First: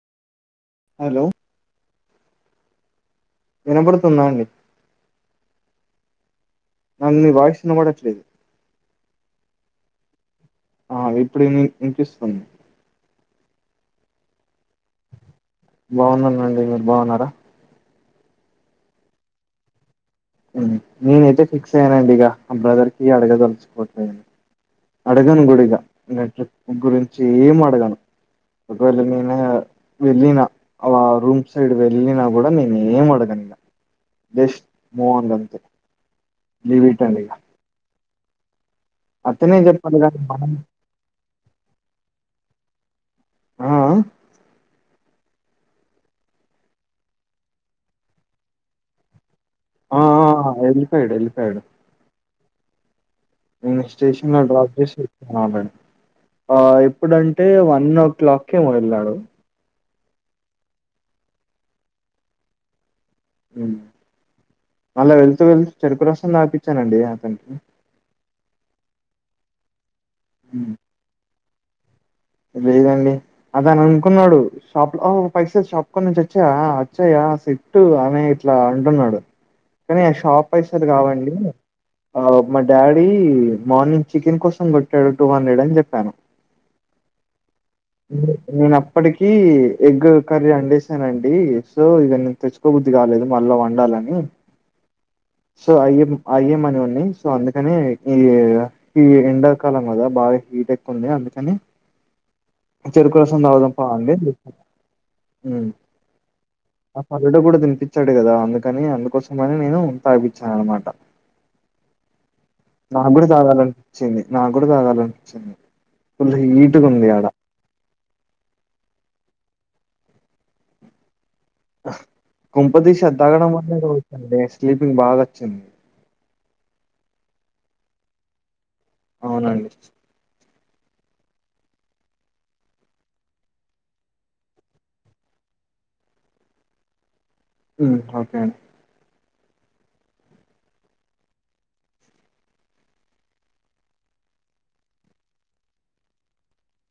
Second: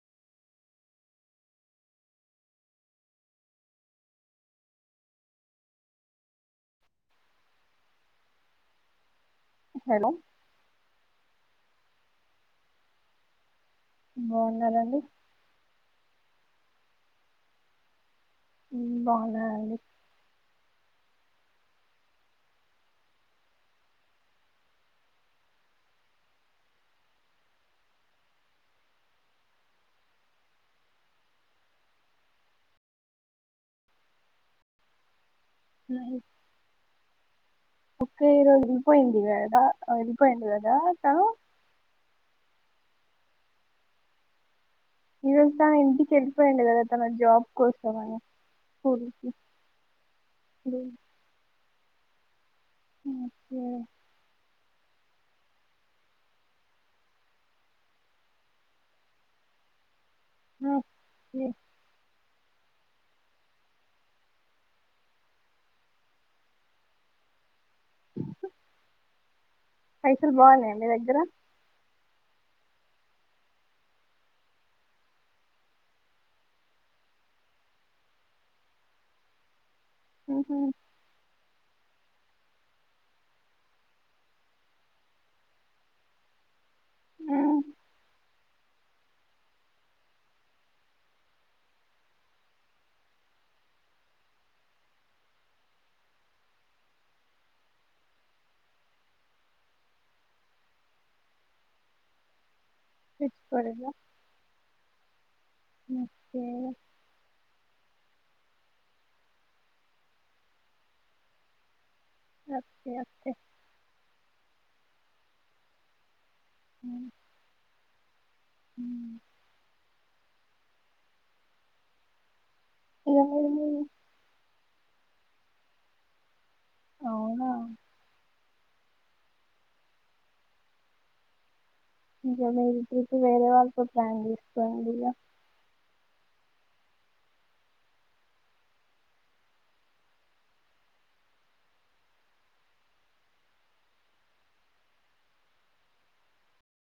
Hello వినబడుతుందా అండి నాంగ్ మీ వయిస్ నిన్నవాడచ్చలేదు హలో ఆ ఇప్పుడు ఇపి ఇస్తుంది బాగున్నండి బాగుందండి మీరు బాగున్నారా బాగున్నాండి నేనైతే ఫిక్స్ అయ్యానండి ఇక ఆ బ్రదర్ కి అడగదలచుకోట్లే అడగను కూడా ఇక ఇక ట్రిప్ గురించి ఏం అడగాను ఒకవేళ నేను వెళ్ళిన ఆ రూమ్ సైడ్ వెళ్ళిన కూడా నేను ఏం అడగను ఇ జస్ట్ మూంద గంత అయి వీటం ఒకక్కే ఇరోదు పోయిందిడి వదా చెప్పాలి ఇది కానీ పోయింది మనం వదా క ఆ ఈ రోజు తను ఎందుకి వెళ్ళిపోయాడు కదా తన జాబ్ కోసంని స్కూల్కి ఆ హలిఫైడ్ హలిఫైడ్ ఇ స్టేషన్డప్ మే ఎప్పుడంటే వన్ ఓ క్లాక్ే వెళ్ళాడు హ మళ్ళా వెళ్తూ వెళ్తూ చెడుకు రస్తుం అపించానండి అతనికి అ పైసలు హ్మ్. బాగుాలయం మీ దగ్గర లేదండి అద అని అనుకున్నాడు షాప్ ఒక పైస షాప్ నుంచి వచ్చాయా వచ్చాయా సెట్టు అనే ఇట్లా అంటున్నాడు కానీ ఆ షాప్ మ్మ్. వస్తుంది కావండి ఆ మా డాడీ మార్నింగ్ చికెన్ కోసం కొట్టాడు టూ హండ్రెడ్ అని చెప్పాను అ నేను అప్పటికి ఎగ్ కర్రీ వండేసానండి సో ఇక నేను తెచ్చుకోబుద్ది కాలేదు మళ్ళీ వండాలని సో అయం అయ్యమని ఉన్నా సో అందుకని ఈ ఎండాకాలం కదా బాగా హీట్ ఎక్కు ఉంది అందుకని చెరుకు రసం దాదాం తెచ్చుకోలేదా పావండి ఓకే ఆ పె కూడా ద వచ్చాడు కదా అందుకని అందుకోసమని నేను తాపించాను అనమాట ఓకే నాకు కూడా ఓకే చాల తగ వచ్చింది నాకు కూడా తగలనిపిచింది పు పట్టుకుంది ఆడ మ్మ్ ఆ కొంప తీసి ఆది ఇక మీరు తాగడం మీ వల్ల [unintelligible] స్లీపింగ్ బాగా వచ్చింది అవునా అవునండి ఇంకా మీరు ట్రిప్ వేరే వాళ్ళతో ప్లాన్ చేసుకోండి ఇక ఒకే అండి